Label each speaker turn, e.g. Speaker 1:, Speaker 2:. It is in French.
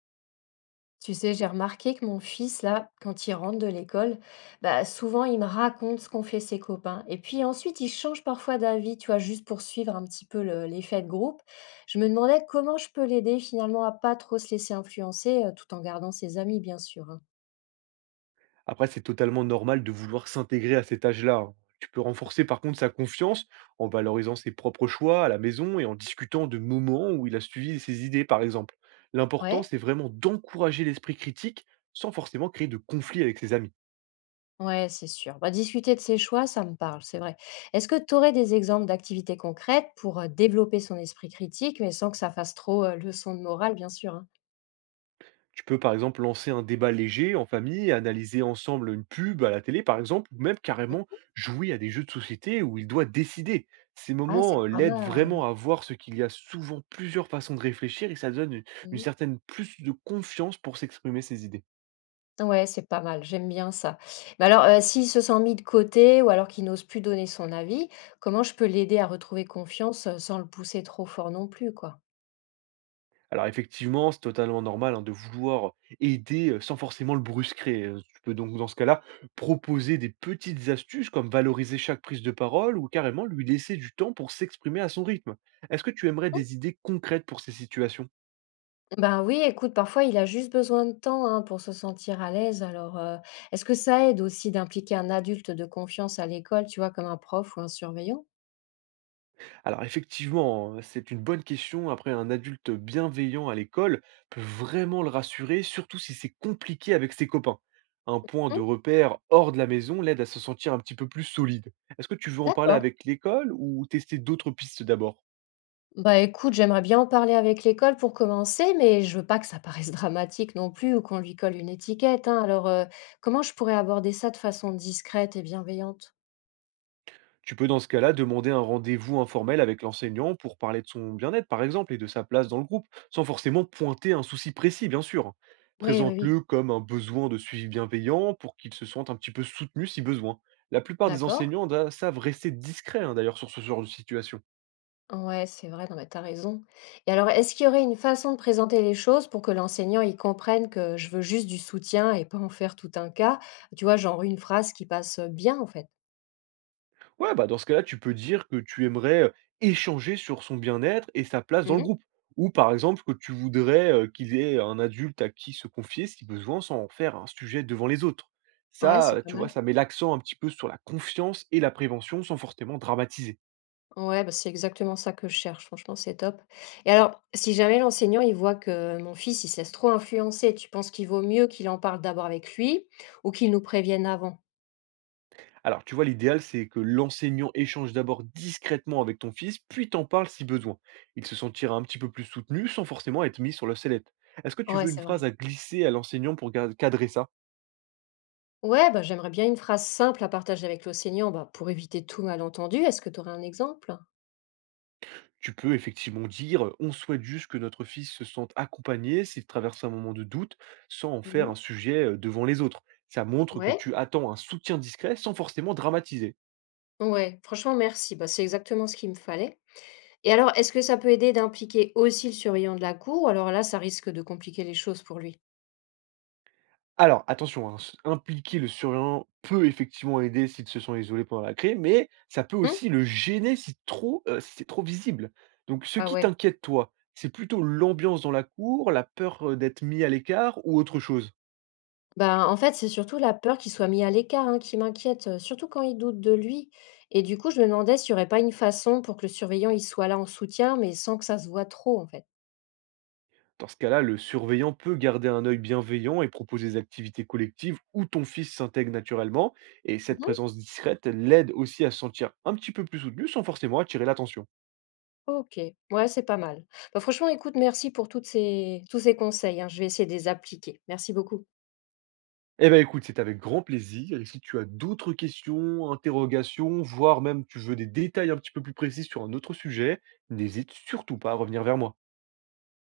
Speaker 1: Tu sais, j'ai remarqué que mon fils, là, quand il rentre de l'école, bah, souvent il me raconte ce qu'ont fait ses copains. Et puis ensuite, il change parfois d'avis, tu vois, juste pour suivre un petit peu l'effet de groupe. Je me demandais comment je peux l'aider finalement à pas trop se laisser influencer, tout en gardant ses amis, bien sûr, hein.
Speaker 2: Après, c'est totalement normal de vouloir s'intégrer à cet âge-là, hein. Tu peux renforcer par contre sa confiance en valorisant ses propres choix à la maison et en discutant de moments où il a suivi ses idées, par exemple. L'important,
Speaker 1: Ouais,
Speaker 2: c'est vraiment d'encourager l'esprit critique sans forcément créer de conflit avec ses amis.
Speaker 1: ouais, c'est sûr. Bah, discuter de ses choix, ça me parle, c'est vrai. Est-ce que tu aurais des exemples d'activités concrètes pour développer son esprit critique, mais sans que ça fasse trop leçon de morale, bien sûr, hein.
Speaker 2: Tu peux, par exemple, lancer un débat léger en famille, analyser ensemble une pub à la télé, par exemple, ou même carrément jouer à des jeux de société où il doit décider. Ces
Speaker 1: Ah, c'est
Speaker 2: moments
Speaker 1: pas
Speaker 2: l'aident
Speaker 1: mal, ouais.
Speaker 2: vraiment à voir ce qu'il y a souvent plusieurs façons de réfléchir et ça donne une
Speaker 1: Mmh.
Speaker 2: certaine plus de confiance pour s'exprimer ses idées.
Speaker 1: Ouais, c'est pas mal, j'aime bien ça. Mais alors, s'il se sent mis de côté ou alors qu'il n'ose plus donner son avis, comment je peux l'aider à retrouver confiance, sans le pousser trop fort non plus, quoi?
Speaker 2: Alors effectivement, c'est totalement normal, hein, de vouloir aider, sans forcément le brusquer. Tu peux donc dans ce cas-là proposer des petites astuces comme valoriser chaque prise de parole ou carrément lui laisser du temps pour s'exprimer à son rythme. Est-ce que tu aimerais des idées concrètes pour ces situations?
Speaker 1: Ben oui, écoute, parfois il a juste besoin de temps, hein, pour se sentir à l'aise. Alors, est-ce que ça aide aussi d'impliquer un adulte de confiance à l'école, tu vois, comme un prof ou un surveillant?
Speaker 2: Alors effectivement, hein, c'est une bonne question. Après, un adulte bienveillant à l'école peut vraiment le rassurer, surtout si c'est compliqué avec ses copains. Un point de
Speaker 1: Mmh,
Speaker 2: repère hors de la maison l'aide à se sentir un petit peu plus solide. Est-ce que tu veux en parler
Speaker 1: d'accord.
Speaker 2: avec l'école ou tester d'autres pistes d'abord?
Speaker 1: Bah écoute, j'aimerais bien en parler avec l'école pour commencer, mais je veux pas que ça paraisse dramatique non plus ou qu'on lui colle une étiquette, hein. Alors, comment je pourrais aborder ça de façon discrète et bienveillante?
Speaker 2: Tu peux dans ce cas-là demander un rendez-vous informel avec l'enseignant pour parler de son bien-être, par exemple, et de sa place dans le groupe, sans forcément pointer un souci précis, bien sûr.
Speaker 1: Oui, oui, oui.
Speaker 2: Présente-le comme un besoin de suivi bienveillant pour qu'il se sente un petit peu soutenu si besoin. La plupart des
Speaker 1: D'accord.
Speaker 2: enseignants savent rester discrets, hein, d'ailleurs sur ce genre de situation.
Speaker 1: Ouais, c'est vrai, non mais t'as raison. Et alors, est-ce qu'il y aurait une façon de présenter les choses pour que l'enseignant y comprenne que je veux juste du soutien et pas en faire tout un cas? Tu vois, genre une phrase qui passe bien en fait.
Speaker 2: Ouais, bah, dans ce cas-là, tu peux dire que tu aimerais, échanger sur son bien-être et sa place dans le
Speaker 1: Mhm.
Speaker 2: groupe. Ou par exemple que tu voudrais, qu'il ait un adulte à qui se confier si besoin, sans en faire un sujet devant les autres.
Speaker 1: Ouais,
Speaker 2: Ça,
Speaker 1: c'est pas
Speaker 2: tu
Speaker 1: mal.
Speaker 2: vois, ça met l'accent un petit peu sur la confiance et la prévention sans forcément dramatiser.
Speaker 1: Ouais, bah, c'est exactement ça que je cherche, franchement, c'est top. Et alors, si jamais l'enseignant, il voit que mon fils, il se laisse trop influencer, tu penses qu'il vaut mieux qu'il en parle d'abord avec lui ou qu'il nous prévienne avant?
Speaker 2: Alors, tu vois, l'idéal, c'est que l'enseignant échange d'abord discrètement avec ton fils, puis t'en parle si besoin. Il se sentira un petit peu plus soutenu sans forcément être mis sur le sellette. Est-ce que tu
Speaker 1: Ouais,
Speaker 2: veux une
Speaker 1: c'est vrai.
Speaker 2: phrase à glisser à l'enseignant pour gar cadrer ça?
Speaker 1: Ouais, bah, j'aimerais bien une phrase simple à partager avec l'enseignant, bah, pour éviter tout malentendu. Est-ce que tu aurais un exemple?
Speaker 2: Tu peux effectivement dire, «On souhaite juste que notre fils se sente accompagné s'il traverse un moment de doute», sans en faire un
Speaker 1: Mhm.
Speaker 2: sujet, devant les autres. Ça montre que
Speaker 1: Ouais,
Speaker 2: tu attends un soutien discret sans forcément dramatiser.
Speaker 1: ouais, franchement, merci. Bah, c'est exactement ce qu'il me fallait. Et alors, est-ce que ça peut aider d'impliquer aussi le surveillant de la cour, ou alors là, ça risque de compliquer les choses pour lui?
Speaker 2: Alors attention, hein, s impliquer le surveillant peut effectivement aider s'il se sent isolé pendant la crise, mais ça peut
Speaker 1: Hmm?
Speaker 2: aussi le gêner si trop, si c'est trop visible. Donc ce
Speaker 1: Ah
Speaker 2: qui
Speaker 1: ouais.
Speaker 2: t'inquiète toi, c'est plutôt l'ambiance dans la cour, la peur, d'être mis à l'écart ou autre chose?
Speaker 1: Ben en fait, c'est surtout la peur qu'il soit mis à l'écart, hein, qui m'inquiète, surtout quand il doute de lui. Et du coup, je me demandais s'il n'y aurait pas une façon pour que le surveillant il soit là en soutien, mais sans que ça se voit trop, en fait.
Speaker 2: Dans ce cas-là, le surveillant peut garder un œil bienveillant et proposer des activités collectives où ton fils s'intègre naturellement. Et cette
Speaker 1: Mhm.
Speaker 2: présence discrète l'aide aussi à se sentir un petit peu plus soutenu sans forcément attirer l'attention.
Speaker 1: Ok, ouais, c'est pas mal. Bah, franchement, écoute, merci pour toutes ces... tous ces conseils, hein. Je vais essayer de les appliquer. Merci beaucoup.
Speaker 2: Eh ben écoute, c'est avec grand plaisir. Et si tu as d'autres questions, interrogations, voire même tu veux des détails un petit peu plus précis sur un autre sujet, n'hésite surtout pas à revenir vers moi.